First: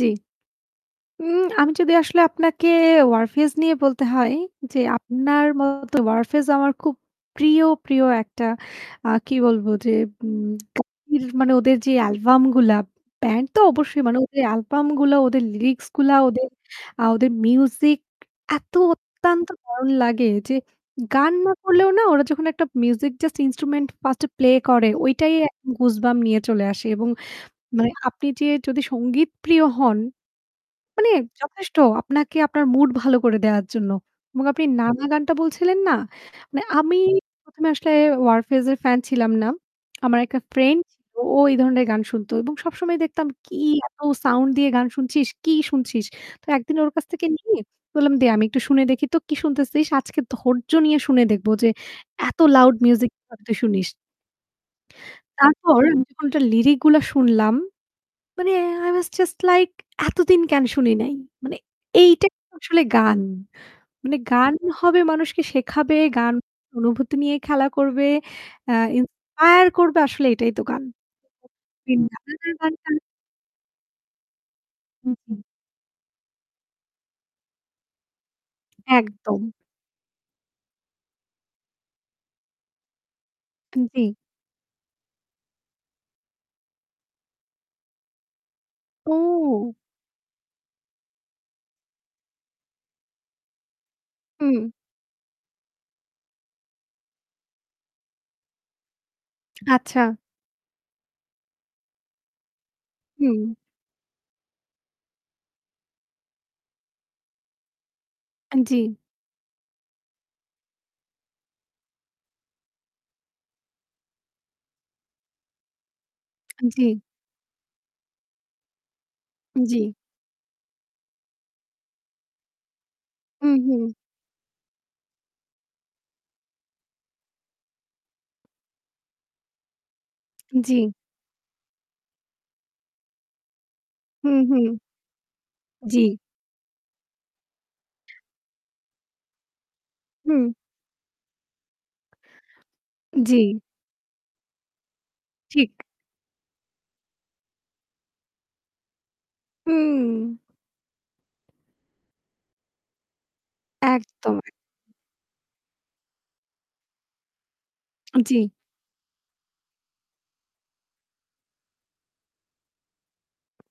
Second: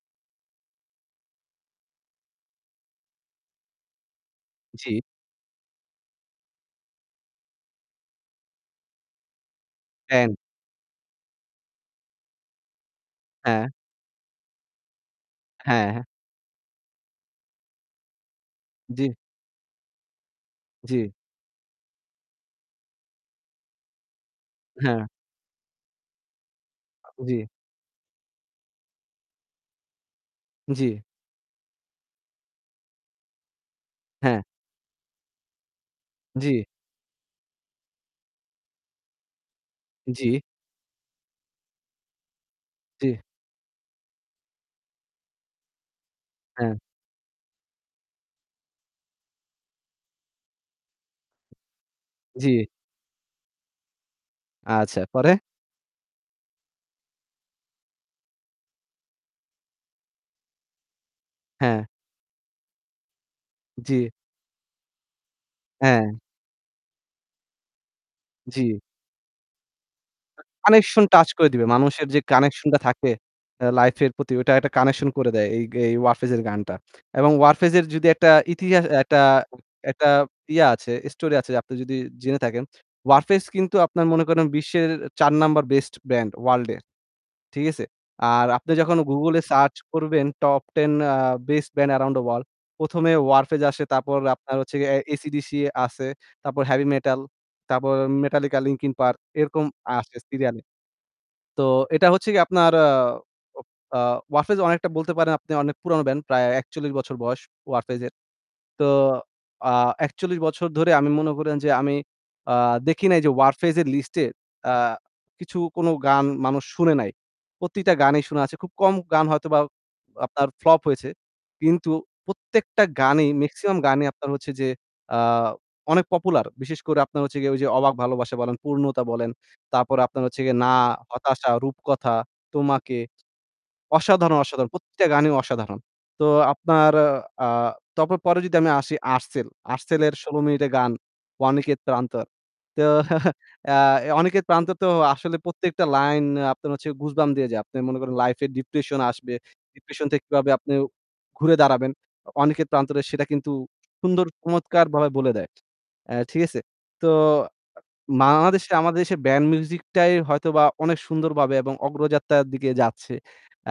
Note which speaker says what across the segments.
Speaker 1: জি। উম আমি যদি আসলে আপনাকে Warfaze নিয়ে বলতে হয় যে
Speaker 2: জি।
Speaker 1: আপনার মতো Warfaze আমার খুব প্রিয়, প্রিয় একটা আ কি বলবো যে
Speaker 2: ফ্যান।
Speaker 1: উম ka মানে ওদের যে অ্যালবাম গুলা ব্যান্ড তো
Speaker 2: হ্যাঁ।
Speaker 1: অবশ্যই মানে ওদের অ্যালবাম গুলো, ওদের লিরিক্স
Speaker 2: হ্যাঁ, হ্যাঁ।
Speaker 1: গুলা ওদের আ ওদের মিউজিক, এত
Speaker 2: জি।
Speaker 1: অত্যন্ত দারুণ লাগে যে
Speaker 2: জি।
Speaker 1: গান না করলেও না ওরা যখন একটা মিউজিক just instrument ফার্স্ট এ প্লে করে,
Speaker 2: হ্যাঁ।
Speaker 1: ঐটাই goosebump নিয়ে চলে আসে। এবং
Speaker 2: জি।
Speaker 1: মানে আপনি যে যদি সঙ্গীতপ্রিয় হন,
Speaker 2: জি।
Speaker 1: মানে যথেষ্ট আপনাকে আপনার মুড ভালো করে দেয়ার জন্য।
Speaker 2: হ্যাঁ।
Speaker 1: এবং আপনি "না, না" গানটা বলছিলেন না? মানে
Speaker 2: জি।
Speaker 1: আমি ১ম এ আসলে Warfaze এর ফ্যান ছিলাম না। আমার
Speaker 2: জি।
Speaker 1: একটা ফ্রেন্ড ছিল। ও এই ধরনের গান শুনতো। এবং সবসময়
Speaker 2: জি।
Speaker 1: দেখতাম কি এত সাউন্ড দিয়ে গান শুনছিস, কি শুনছিস? তো একদিন
Speaker 2: হ্যাঁ।
Speaker 1: ওর কাছ থেকে নিয়ে বললাম "দে আমি একটু শুনে দেখি তো কি শুনতেছিস? আজকে ধৈর্য নিয়ে শুনে দেখব যে এত
Speaker 2: জি।
Speaker 1: লাউড মিউজিক কিভাবে তুই শুনিস?"
Speaker 2: আচ্ছা, পরে?
Speaker 1: তারপর আমি যখন ওটার লিরিক গুলো শুনলাম, মানে আই ওয়াজ জাস্ট লাইক "এতদিন কেন শুনি নাই!" মানে
Speaker 2: হ্যাঁ।
Speaker 1: এইটাইতো আসলে গান।
Speaker 2: জি।
Speaker 1: মানে গান হবে মানুষকে শেখাবে,
Speaker 2: হ্যাঁ।
Speaker 1: গান অনুভূতি নিয়ে খেলা করবে, অ্যা
Speaker 2: জি।
Speaker 1: ইন্সপায়ার করবে আসলে এটাই তো গান।
Speaker 2: কানেকশন টাচ করে দিবে। মানুষের যে কানেকশন টা
Speaker 1: [unintelligible]
Speaker 2: থাকে অ্যা লাইফ এর প্রতি ওইটা একটা
Speaker 1: হু,
Speaker 2: কানেকশন করে
Speaker 1: হু।
Speaker 2: দেয় এই এই Warfaze এর গানটা। এবং Warfaze এর যদি একটা ইতিহা একটা
Speaker 1: একদম।
Speaker 2: একটা ইয়া আছে স্টোরি আছে আপনি যদি জেনে থাকেন। Warfaze কিন্তু
Speaker 1: আম
Speaker 2: আপনার
Speaker 1: জি।
Speaker 2: মনে করেন বিশ্বের ৪ নাম্বার বেস্ট ব্র্যান্ড, ওয়ার্লড-এ, ঠিক আছে? আর আপনি যখন Google এ
Speaker 1: ও।
Speaker 2: সার্চ করবেন top 10 a best band around the world ১ম এ Warfaze আসে তারপর আপনার
Speaker 1: হুম।
Speaker 2: হচ্ছে giye AC/DC আছে। তারপর হেভি মেটাল তারপর Metallica, Linkin Park এরকম
Speaker 1: আচ্ছা।
Speaker 2: আসে সিরিয়ালে। তো এটা হচ্ছে গিয়ে আপনার আ
Speaker 1: হুম।
Speaker 2: ও আ Warfaze অনেকটা বলতে পারেন আপনি অনেক পুরনো ব্যান্ড প্রায় ৪১ বছর বয়স Warfaze এর।
Speaker 1: আ জি।
Speaker 2: তো আ ৪১ বছর ধরে আমি মনে করেন যে আমি আ দেখি নাই যে Warfaze এর লিস্টে আ কিছু কোন গান
Speaker 1: আ
Speaker 2: মানুষ শুনে
Speaker 1: জি।
Speaker 2: নাই। প্রতিটা গানই শুনা আছে। খুব কম গান হয়তোবা
Speaker 1: জি।
Speaker 2: আপনার ফ্লপ হয়েছে। কিন্তু প্রত্যেকটা গানেই
Speaker 1: হু,
Speaker 2: মেক্সিমাম
Speaker 1: হু।
Speaker 2: গানই আপনার হচ্ছে যে আ অনেক পপুলার। বিশেষ করে আপনার হচ্ছে গিয়ে ওই যে "অবাক ভালোবাসা" বলেন, "পূর্ণতা" বলেন। তারপরে আপনার হচ্ছে গিয়ে "না,
Speaker 1: জি।
Speaker 2: হতাশা, রূপকথা, তোমাকে।"
Speaker 1: হুম,
Speaker 2: অসাধারণ,
Speaker 1: হুম।
Speaker 2: অসাধারণ প্রতিটা গানই অসাধারণ।
Speaker 1: জি।
Speaker 2: তো আপনার আ তাপ পরে যদি আমি আসি Artcell। Artcell এর ১৬
Speaker 1: হু।
Speaker 2: মিনিটের গান "অনিকেত প্রান্তর।" তো
Speaker 1: জি।
Speaker 2: "অনিকেত প্রান্তর" তো আসলে
Speaker 1: ঠিক।
Speaker 2: প্রত্যেকটা লাইন আপনার হচ্ছে goosebump দিয়ে যায়। আপনি মনে করেন লাইফে ডিপ্রেশন আসবে, ডিপ্রেশন থেকে
Speaker 1: হুম।
Speaker 2: কিভাবে আপনি ঘুরে দাঁড়াবেন? অ অনিকেত প্রান্তরে সেটা কিন্তু সুন্দর
Speaker 1: একদম।
Speaker 2: চমৎকার বলায় বলে দেয়। অ্যা ঠিক আছে? তো আ
Speaker 1: উ জি।
Speaker 2: বাংলাদেশে আমাদের দেশে ব্যান্ড মিউজিকটাই হয়তোবা অনেক সুন্দরভাবে এবং অগ্রযাত্রার দিকে যাচ্ছে,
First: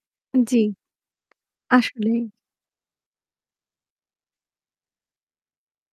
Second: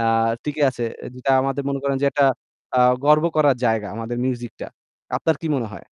Speaker 2: আ
Speaker 1: জি।
Speaker 2: টিকে আছে। যেটা আমাদের মনে করেন যে
Speaker 1: আসলেই।
Speaker 2: একটা আ গর্ব করার জায়গা আমাদের মিউজিকটা। আপনার কি মনে হয়?